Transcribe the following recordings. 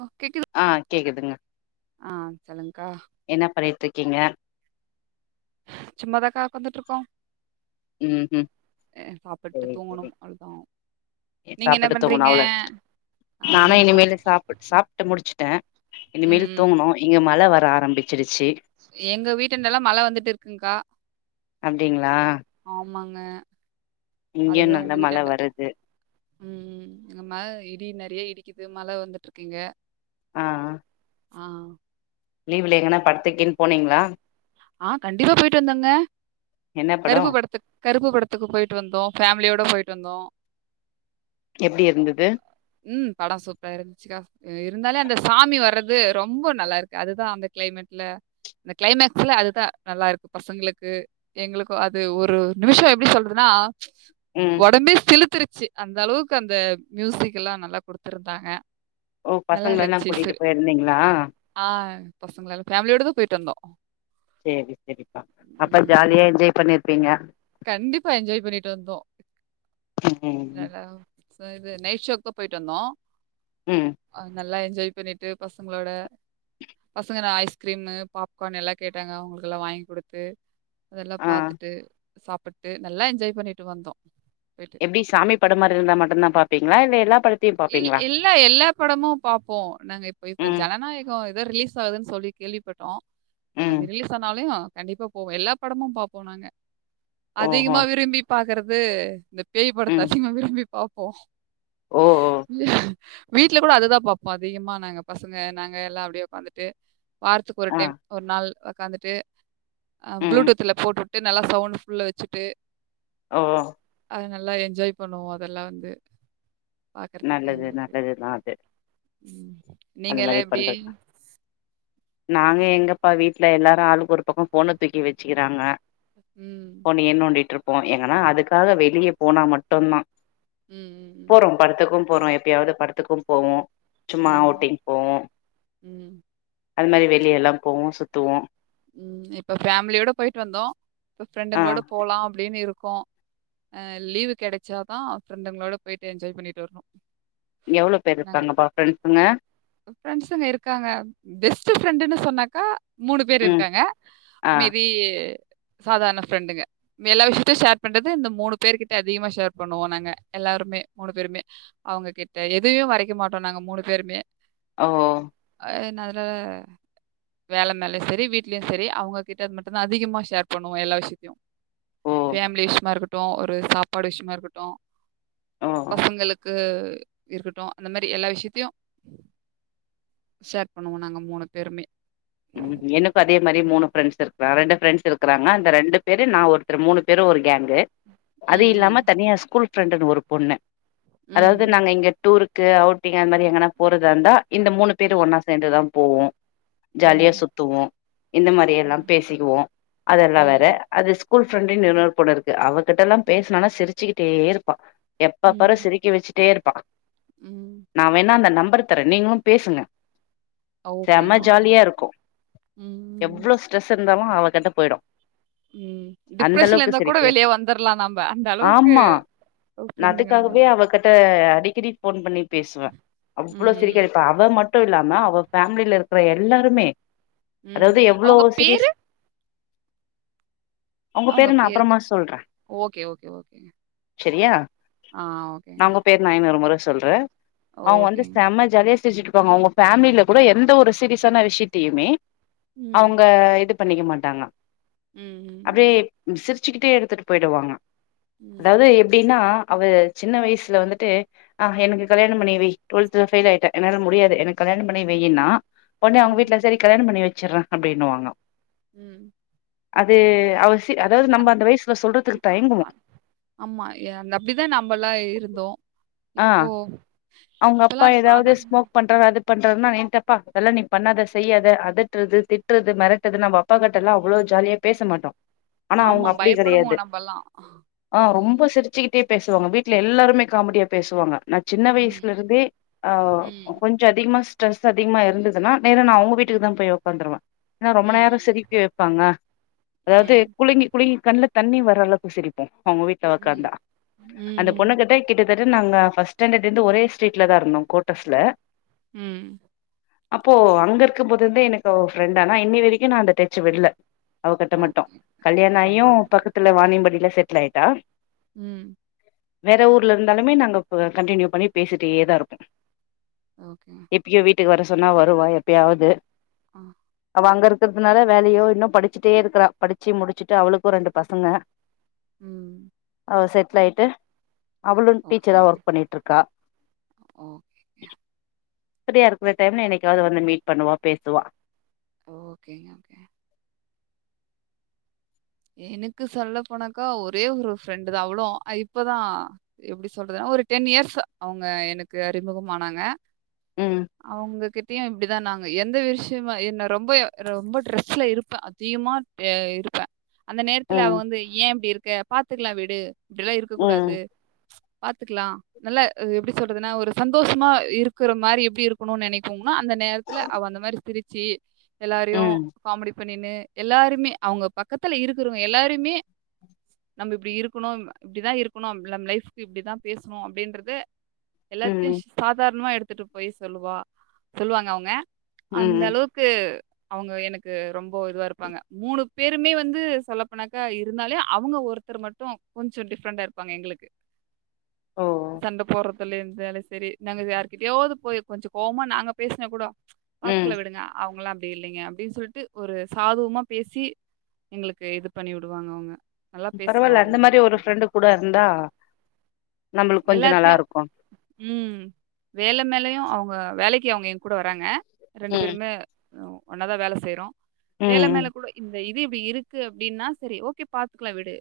ஓ கெக்லு ஆ கேட்குதுங்க ஆ சொலுங்கக்கா என்ன பண்ணிட்டுருக்கீங்க சும்மாதாக்க ஒக்காந்துட்டு இருக்கோ ம் ம் அ சாப்பிட்டு சரி சரி தூங்கணும் அவ்வளோ தா நீங்க என்ன சாப்பிட்டு தூங்கணும் பண்றீங்க அவ்ளோ நானு ஆமாங்க்கா இனிமேலு சாப் சாப்ட்டு முடிச்சிட்ட ம் இனிமேல் ம் தூங்கணு இங்க மழ வர ஆரம்பிச்சிருச்சு எங்க வீட்டுனல்ல மழ வந்துட்டு இருக்குங்க்கா அப்டிங்களா ஆமாங்க இங்கேயு அதுக்குதா நல்ல உங்க மழ வீட்டாண்ட வருது ம் ஆமா இடி நறைய இடிக்குது மழ வந்துட்டு இருக்கு இங்க ஆ ஆ ஆ லீவ்ல எங்கன்னா படத்துக்கின் போனீங்களா ஆ கண்டிப்பா போய்ட்டு வந்தங்க என்ன படோ கருப்பு படத்து கருப்பு படத்துக்கு போய்ட்டு வந்தோ ஃபேமிலியோட போய்ட்டு வந்தோ எப்டி இருந்தது ம் படோ சூப்பர இருந்துச்சுக்கா இருந்தாலே அந்த சாமி வர்றது ரொம்ப நல்லா இருக்கு அதுதா அந்த கிளைமேட்ல இந்த கிளைமேக்ஸ்ல அதுதா நல்லா இருக்கு பசங்களுக்கு எங்களுக்கு அது ஒரு நிமிஷோ எப்டி சொல்றதுன்னா ம் உடம்பே சிலுத்துருச்சு அந்த அளவுக்கு அந்த மியூசிக் எல்லா நல்லா குடுத்துருந்தாங்க ஓ பசங்கலெல்லா கூட்டிட்டு போயிருந்தீங்களா ஆ பசங்களல ஃபேமிலியோட தா போய்ட்டு வந்தோ சரி சரிப்பா அப்ப உம் ஜாலியா என்ஜாய் பண்ணிருப்பீங்க கண்டிப்பா என்ஜாய் பண்ணிட்டு வந்தோ ம் ம் நல்லா ச இது நைட்டு ஷோக்கு போய்ட்டு வந்தோ ம் நல்ல என்ஜாய் பண்ணிட்டு பசங்களோட பசங்கன ஐஸ்கிரீமு பாப்கார்ன் எல்லா கேட்டாங்க அவுங்களுக்குல்லா வாங்கி குடுத்து அதெல்லா ஆ பாத்துட்டு நல்லா என்ஜாய் பண்ணிட்டு வந்தோ வீட் ப்டி சாமி படமா இருந்தா மட்டு தா பாப்பிங்களா இல்ல எல்லா பட இல் இல்ல எல்லா படமு பாப்போ நாங்க இப்ப இப்ப ம் ஜனநாயகோ வேர் ரிலீஸ் ஆகுதுன்னு சொல்லி கேள்விப்பட்டோ ம் அது ரிலீஸ் ஆனாலு கண்டிப்பா போவோ எல்லா படமு பாப்போ நாங்க ஓஹோ அதிகமா விரும்பி பாக்கறது இந்த பேய் ம் படத்த [unintelligible] விரும்பி பாப்போ ஓ ஓ வீட்ல கூட அதுதா பாப்போ அதிகமா நாங்க பசங்க நாங்க எல்லா அப்டியே உக்காந்துட்டு வாரத்துக்கு ஒரு ஆ டைம் ஒரு நாள் உக்காந்துட்டு அ ம் ப்ளூடூத்துல போட்டு நல்லா சவுண்ட் ஃபுல்லா வச்சுட்டு ஓ அது நல்லா என்ஜாய் பண்ணுவோ அதெல்லா வந்து பார்க்கறதுக்கு நல்லது எங்களுக்கு. நல்லதுதா அது ம். அந்த நீங்கலாம் மாரி எப்படி? பண்றது நாங்க எங்கப்பா வீட்ல எல்லாரு ஆளுக்கு ஒரு பக்கோ ஃபோன தூக்கி வச்சுக்கிறாங்க ம் போனயே நோண்டிட்ருப்போ எங்கன்னா அதுக்காக வெளிய போனா மட்டுந்தா ம் ம் ம் போறோ படத்துக்கு போறோ எப்பயாவது படத்துக்கு போவோ சும்மா ம். அவுட்டிங் போவோ ம், ம். அது மாரி வெளியெல்லா போவோ சுத்துவோ ம் இப்ப ஃபேமிலியோட போய்ட்டு வந்தோ இப்ப ஆ ஃப்ரெண்டுங்களோட போலா அப்டின்னு இருக்கோ அ லீவு கெடைச்சாதா ஃப்ரெண்டுங்களோட போயிட்டு ஏன்ஜாய் பண்ணிட்டு வரணு எவ்ளோ பேர் இருப்பாங்கப்பா ஃப்ரெண்ட்ஸுங்க ஃப்ரெண்ஸுங்க இருக்காங்க பெஸ்ட் ஃப்ரெண்ட்டுனு சொன்னாக்கா மூணு பேர் ம் இருக்காங்க ஆ மேபி சாதாரண ஃப்ரெண்டுங்க எல்லா விஷயத்தையு ஷேர் பண்றது இந்த மூணு பேர் கிட்ட அதிகமா ஷேர் பண்ணுவோ நாங்க எல்லாருமே மூணு பேருமே அவுங்க கிட்ட எதயு மறைக்க மாட்டோ நாங்க மூணு பேருமே ஓ அதுனால வேல மேல சேரி வீட் லயு செரி அவுங்ககிட்ட மட்டு தா அதிகமா சேர் பண்ணுவோ எல்லா விஷயத்தயு ஓ பேமிலி விஷமாருக்க ஓ ஒரு சாப்பாடு விஷயமாருக்கட்டு ஓ பசங்களுக்கு இருக்கட்டு அந்த மாரி எல்லா விஷயத்தயு ஷேர் பண்ணுவோ நாங்க மூணு பேருமே ம் எனக்கு அதே மாரியே மூணு ஃப்ரெண்ட்ஸ் இருக்றா ரெண்டு ஃப்ரெண்ட்ஸ் இருக்குறாங்க அந்த ரெண்டு பேரு நா ஒரு மூணு பேரு ஒரு கேங்கு அது ம், ம், இல்லாம தனியா ஸ்கூல் ஃப்ரெண்டன்னு ஒரு பொண்ணு அதாவது ம், நாங்க இங்க டூருக்கு அவுட்டிங் அந்த மாரி எங்கனா போறதாருந்தா இந்த மூணு பேரு ஒன்னா சேந்துதா போவோ ஜாலிய ம், சுத்துவோ இந்த மாரி எல்லாம் பேசிக்குவோ அதெல்லா வேற ம், அது ஸ்கூல் ஃப்ரெண்டுனு இன்னொரு பொண்ணுருக்கு அவகிட்டல்லாம் பேசனனா சிரிச்சிக்கிட்டேருப்பா எப்பா பாரு ம், சிரிக்கா வச்சிடே இருப்பா ம் நா வேணா அந்த நம்பர் தரே நீங்களு பேசுங்க செம ஓகேங்க ஓகே ஜாலியா இருக்கு எவ்ளோ ஸ்ட்ரெஸ் இருந்தாலு அவ கிட்ட போய்டு ம் டிப்ரஷன்ல இருந்தா கூட வெளிய வந்துற்லா நாம அந்த அளவுக்கு ஆமா நா ஃப்ரெண்டுங்க அதுக்காகவே நம்மளுக்கு. அவக்கி ட்ட அடிக்கடி போன் பண்ணி பேசுவே அவ்ளோ ம், சிரிக்க ம், வைப்பா இப்ப அவ மட் டு இல்லாம அவ ஃபேமிலில இருக்கற எல்லாருமே ம். அதாவது எவ்ளோ அவங்க பேரு? சீரியஸா [inaudible] அவுங்க நா பேருக்கு அப்புறமா ஓகே ஓகே ஓகேங்க செரியா ஆ ஓகேங்க நானு ஒரு முறை சொல்றே அவுங்க வந்து ஓகேங்க. செம்ம ஜாலியா சிரிச்சுட்ருப்பாங்க அவுங்க பேமிலில கூட எந்த ஒரு சீரியஸான விஷயத்தயுமே ம், அவுங்க இது பண்ணிக்க மாட்டாங்க ம், அப்டியே ம், சிரிச்சுக்கிட்டே எடுத்துட்டு போய்டுவாங்க அதாவது ம், எ ப்டின்னா அவ சின்ன வயசுல வந்துட்டு ஆ எனக்கு கல்யாணம் பண்ணி வை டொல்த் ஃபெயில் ஆயிட்டே என்னால முடியாது எனக்கு கல்யாணோ பண்ணி வைனா உடனே அவுங்க ம், வீட்ல செரி கல்யாணம் பண்ணி வச்சிட்றே அப்டின்னுவாங்க ம் அது அவசிய அதாவ்து நம்ம அந் அந்த வயசுல சொல்றது ஆமா அது அப்டிதா நம்மல்லா இருந்தோ ஓ அவுங்க அப்பா ஏதாவது ஸ்மோக் பண் அ அது பண்றது என்ட்ட அப்பா அதெல்லா நீ பண்ணாத செய்யாத அதட்றது திட்றது மெரட்றது அப்பாக்கிட்ட எல்லா அவ்ளோ ஜாலியா பேச மாட்டோ ஆனா ஆமா அவங்க அப்டி கெடையாது பயப்படுவோ நம்பல்லா ஆ ரொம்ப சிரிச்சுகிட்டே பேசுவாங்க வீட்ல எல்லாருமே காமெடியா பேசுவாங்க நா சின்ன ம். துல இருந்தே ம். கொஞ்சோ அதிகமா ஸ்ட்ரெஸ் அதிகமா இருந்ததுன்னா நேர நா அவுங்க ம். வீட்டுக்கு தா போய் உக்காந்ருவ ஏன ரொம்ப நேரோ ம். சிரிக்க வப்பாங்க அதாவ்து ம். குலங்கி குலுங்கி கண்ல தண்ணி வர்றல அளவுக்கு சிரிப்போ அவுங்க வீட்ல ம். உக்காந்தா ம். அந்த ம். பொண்ணுக்கிட்ட கிட்டத்தட்ட நாங்க ஃபஸ்ட்டு ஸ்டாண்டர்லந்து ஒரே ஸ்ட்ரீட்லதா இருந்தோ குவாட்ரஸ்ல்ல ம் அப்போ அங்க இருக்கம்போதுல இருந்தே எனக்கு அவ ஃப்ரெண்டனா இன்னியவரைக்கு நா அந்த டச்ச விடல அவகிட்ட மட்டு ஓகே. ரொம்ப கல்யாணமாயு நல்லது. பக்கத்ல வானியம்பாடியில செட்லு ஆயிட்டா ம் வேற ஊர்ல இருந்தாலுமே நாங்க கண்ட்னியூ பண்ணி பேசிட்டேதா இருப்போ ஓகே எப்பியோ வீட்டுக்கு வர சொன்னா வருவா எப்பயாவது ஆ அவ அங்க இருக்றதுனால வேலையோ இன்னு படிச்சுட்டே இருக்றா படிச்சு முடிச்சுட்டு அவளுக்கு ரெண்டு பசங்க [unintelligible] ம் அவ செட்லு ஆயிட்டு அவ்ளு டீச்சரா ஓகேங்க. ஒர்க் பண்ணிட்ருக்கா ஓகே ஃப்ரியா இருக்ற டைம்ல என்னைக்காவது வந்து மீட் பண்ணுவா பேசுவா ஓகே ஓகே எனக்கு சொல்ல போனாக்கா ஒரே ஒரு ஃப்ரெண்டுதா அவ்ளோ இப்பதா எப்டி சொல்றதுன்னா ஒரு டென் இயர்ஸ் அவங்க எனக்கு அறிமுகமானாங்க ம் அவுங்க கிட் இப்டிதா நாங்க எந்த விஷ்யமா என்ன ரொம்ப ரொம்ப ட்ரெஸ்ல் இருப்பே அதிகமாக இருப்பே அந்த நேரத்துல அவ ம் வந்து ஏ இப்டி இருக்க பாத்துக்லா விடு இப்டில்லா இருக்க கூடாது ம் பாத்துக்லா நல்ல எப்டி சொல்றதுனா ஒரு சந்தோஷமா இருக்குற மாரி எப்டி இருக்கணுனு நெனை போம்னா அவ அந்த நேரத்துல அவ அந்த மாதிரி சிரிச்சி எல்லாரையு ம் காமெடி பண்ணின்னு எல்லாருமே அவுங்க பக்கத்துல இருக்குறவங்க எல்லாருமே நம்ம இப்டி இருக்குணு இப்டிதா இருக்குணு நம்ம லைஃபு இப்டிதா பேசணு அப்டின்றத எல்லாத்தையு ம் சாதாரணமா எடுத்துட்டு போய் சொல்லுவா சொல்லுவாங்க அவுங்க அந்த ம் அளவுக் கு அவுங்க எனக்கு ரொம்ப இதுவா இருப்பாங்க மூணு பேர் மே வந்து சொல்லப்போனாக்கா இருந்தாலே அவுங்க ஒருத்தர் மட்டு கொஞ்சோ டிஃப்ரெண்டா இருப்பாங்க எங்ளுக்கு ஓ சண்ட போட்றது சொல்லிஇருந்தாலு சரி நாங்க யார்கிட்டயாவது போய் கொஞ்சோ கோவமா நாங்க பேசின கூட ம் பாத்துக்ல விடுங்க அவுங்களா அப்டி இல்லைங்க அப்டின்னு சொல்ட்டு ஒரு சாதுவமா பேசி எங்ளுக்கு இது பண்ணி விடுவாங்க அவுங்க பரவாயில்ல அந்த மாரி ஒரு ஃப்ரெண்டு கூட இருந்தா நம்மளுக்கு கொஞ்ச நல்லா எல்லாத்யு இருக்கு ம் வேலே மேலயு அவ்ங்க வேலைக்கி அவ் என்கூட வராங்க ரெண்டு ம் பேருமே ஒவ் ஒன்னாதா வேல செய்றோ வேலே ம் மேல கூடோ இந்த இது இப்டி இரு க்கு அப்டின்னா சரி ஓகே பாத்துக்கலா விடு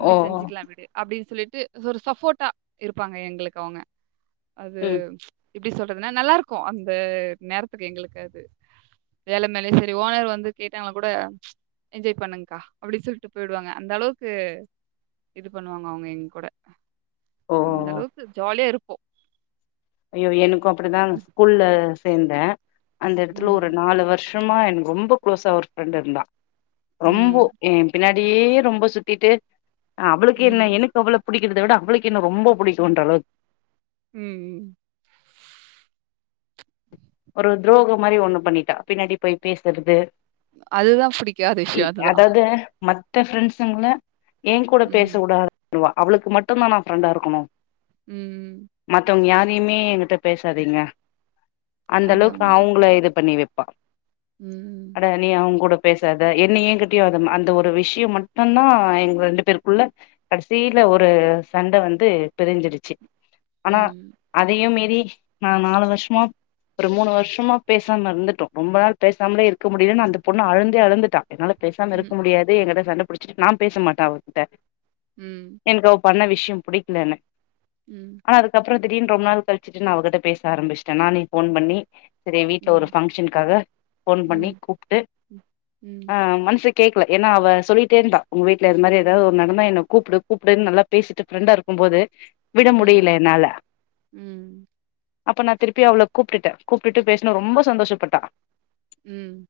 ஓ இப்டி செஞ்சிக்லா விடு அப்டி சொல்லிட்டு தொரு சஃபோர்ட்டா இருப்பாங்க எங்களுக்க அவ்ங்க ம் அதும் இப்டி சொல்றதுன்னா நல்லார்க்கோ அந்த நேரத்துக்கு எங்களுக் அது வேல மேல்யே செரி ஓனர் வந்து கேட்டாங்களா கூட என்ஜாய் பண்ணுங்க்கா அப்டி சுல்ட்டு போய்டுவாங்க அந்த் அளவ்க்கு இது பண்ணுவாங்க அவ்ங்க எங் கூட ஓ அந்த அளவுக்கு ஜாலியா இருப்போ ஐயோ எனக்கு அப்படிதாங் ஸ்கூல்ல சேந்தே அந்த எடத்துல ஒரு ம். நாலு வர்ஷ் ட்டம்மா என்க்கு ரொம்ப க்ளோஸா ஒரு ஃப்ரெண்ட் இருந்தா ரொம்போ ம். ஏன் பின்னாடியே ரொம்ப சுத்திட்டு ஆ அவ்ளுக்கே என்ன ம். எனக்கு அவ்ளப் புடிக்கித விட அவ்ளுக்கு என்ன ரொம்ப புடிக்குன்ற அளவ் ம்ம் ஒரு த்ரோகோ மாரி ஒண்ணு பண்ணிட்டா பின்னாடி போய் பேசுற்து அதுதான் ஃபுடிக்காத விஷ்யோ அதுதா அதாவது மத்த ஃப்ரெண்ஸுங்ள ஏ கூட ம். பேசவுடாத் உவா அவளுக் மட்டுனா நா ஃப்ரெண்டா இருக்கணு ம்ம் மத்தவங் யாரையுமே எங்கிட்ட பேசாதீங்க அந்த அளவ்க் அவ்ங்கள இது பண்ணி வெப்பா ம் உ எட நீ அவ்ங் கூட பேசாத என்ன ஏங்கிட்யு அதும் அந்த ஒரு விஷ்யும் மட்டன்தா எங் ரெண்டு பேர்க்குள்ள கடிசீல ஒரு சண்ட வந்து பிரிஞ்சிடுச்சி ஆனா ம். அதையு மீறி நா நாலு வர்ஷமா ப்ரு மூணு வர்ஷமா பேசாம இருந்துட்டோ ரொம்ப நாள் பேசாம்லே இருக்க முடிலன் அந்த பொண்ணு அழுந்தே அழுந்துட்டா என்னால பேசாம் ம். இருக் முடியாது என்கிட்ட சண்ட புடிச்சிட்டு நா பேசமாட்டே அவகிட்ட ம் என்க் அவ் பண்ண விஷ்யம் புடிக்ல என ம் ஆனா அதுக்கப்றோ திடீன் ரொம்ப நாள் கழிச்சட்டு நா அவகிட்ட பேச ஆரம்பிச்ட்டேனா நீ ஃபோன் பண்ணி சரி எ வீட்ல ஒரு ம். ஃபங்க்ஷன்க்காக ஃபோன் ம். பண்ணி ம். கூப்ட்டு ம். அ மன்செக் கேக்ல ஏன்னா அவ சொல்லிட்டேர்ந்தா உங்க வீட்ல இரு மாரி ஏதாவ் நடந்தா என்ன கூப்டு கூப்டு நல்லா பேசிட்டு ஃப்ரெண்டா இருக்கும் போது விட ம். முடியில என்னால ம். அப்ப நா திருப்பி அவ்ளோக் கூப்ட்டுட்ட கூப்ட்டுட்டு பேஸ்னா ரொம்ப சந்தோஷப்பட்டா ம்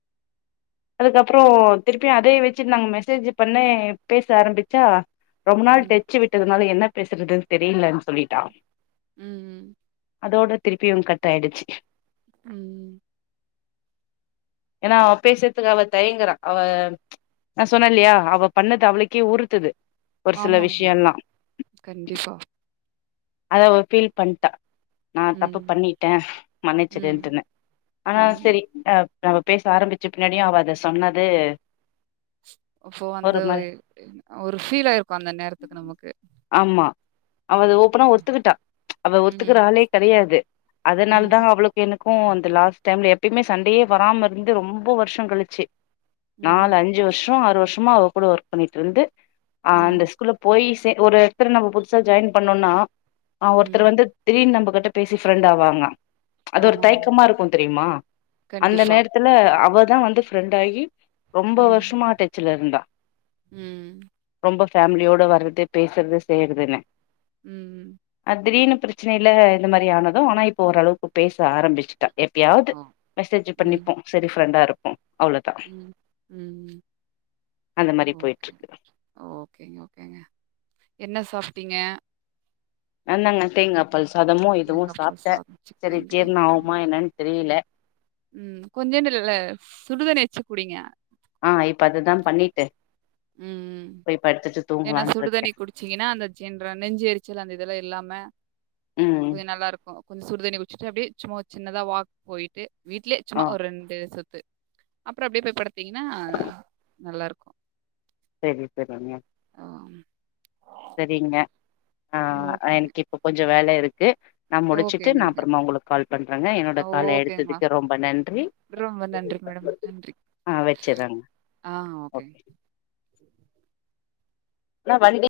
அதுக்கப்றோ திருப்பியு அதே வெச்சிர்னாங்க மெசேஜ் பண்ணே பேச ஆரம்பிச்சா ரொம்ப நாள் ம். டெச்சு விட்டதுனால என்ன பேசுறதுன் தெரிலன் சொல்லிட்டா ம் ம் அதோட திருப்பியு கட் ஆய்டுச்சு ம் ஏன்னா அவ பேசுற்த்துக்கு அவ தயங்குறா அவம் நா சொன்னேல்லியா அவ பண்ணது அவ்ளுக்கே உறுத்துது ஒரு சில ஆமாங் மேம் விஷயம்லா கண்டிப்பா அத அவ ஃபீல் பண்ட்டா நா தப்பு ம். பண்ணிட்டே ம். மன்னிச்சுடுன்ட்டுனு ஆனா ம். செரி அ நம்ம பேச ஆரம்பிச்ச பின்னாடி அவ அத சொன்னது இப்ப ஒரு வந்து மாரி ஒரு ஃபீல் ஆயிருக்கு அந்த நேரதுகு நமக்கு ஆமா அவ அத ஓப் அப்பதா ஒத்துக்கிட்டா அவ ம். ஒத்துக்கிற ஆளே கெடயாது அதனால தா ம். அவளுக் எனக்கு அந்த லாஸ்ட்டைம்ல எபயுமே சண்டேயே வராம இருந்து ரொம்ப வர்ஷோ கழிச்சு ம். நாலு அஞ்சு வருஷ்சோ ஆறு வருஷமா அவ கூட ஒர்க் பண்ணிட்டுருந்து அ ம். அந்த ஸ்கூல்ல போய் சே ஒரு எடத்துல நம்ம புதுசா ஜாயின் பண்ணோனா ஒருத்தர் ம். வந்து திடீர்னு நம்ப கிட்ட பேசி ஃப்ரெண்ட் ஆவாங்க அது ஒரு ஆமாங்க. தயக்கமா இருக்கு தெரியுமா அந்த கண்டிப்பா. நேரத்துல அவதா வந்து ஃப்ரெண்ட் ஆகி ரொம்ப ம். வருஷமா டச்சுல இருந்தா ம். ரொம்ப பேமிலியோட வறது பேசுறது செய்யறதுனு ம் அ திடீர்னு பிரச்சனைல இந்த மாரி ஆனது ஆனா இப்ப ஓரளவுக்கு பேச ஆரம்பிச்சுட்டா எப்பயாது ஓ! மெசேஜ் ம். பண்ணிப்போ செரி ப்ரெண்டாருப்போ அவ்ளோதா ம். ம். அந்த மாரி ஓகே. போய்ட்டுருக்கு ஓகேங்க ஓகேங்க என்ன சாப்ட்டீங்க நாந்தாங்க தேங்காபால் சாதமு இதுவு தேங்காய் பால் சாப்ட்டே சாதம், செரி சிக்கன் கிரேவி. ஜிரணம் ஓ! ஆகுமா என்னன்னு தெரியல ம் கொஞ்சோண்டு இல்ல சுடுதண்ணி வச்சு குடிங்க ஆ இப்ப அதுதா பண்ணிட்டு ம் [unintelligible] படுத்துட்டு ஏன தூங்கலான்ட்டு இருக்கே சுடுதண்ணி குடிச்சீங்கனா அந்த சின்ரா நெஞ்சு எரிச்சல் அந்த இதல்லா இல்லாம ம் கொஞ்ச நல்லாருக்கு கொஞ்ச சுடு தண்ணி குச்சிட்டு அப்டியே சும்மா சின்னதா வாக் போயிட்டு வீட்லயே சும்மா ஆ ஒரு ரெண்டு சுத்து அப்ரோ அப்டியே போய் படுத்தீங்னா நல்லாருக்கு சேரி செரிங்க ஆம் [inaudible] சரிங்க ஆ எனக்கு இப்ப கொஞ்ச வேலருக்கு நா முடிச்சிட்டு ஓகேங்க. நா ஓகே அப்பறமா உங்குளுக்கு கால் பண்றேங்க என்னோட கால் ஓகேங்கம்மா. எடுத்ததுக்கு ரொம்ப நன்றி ரொம்ப நன்றிங் மேடம் நன்றி ஆ வச்சறேங்க ஆ ஓகேங்க நா வண்டி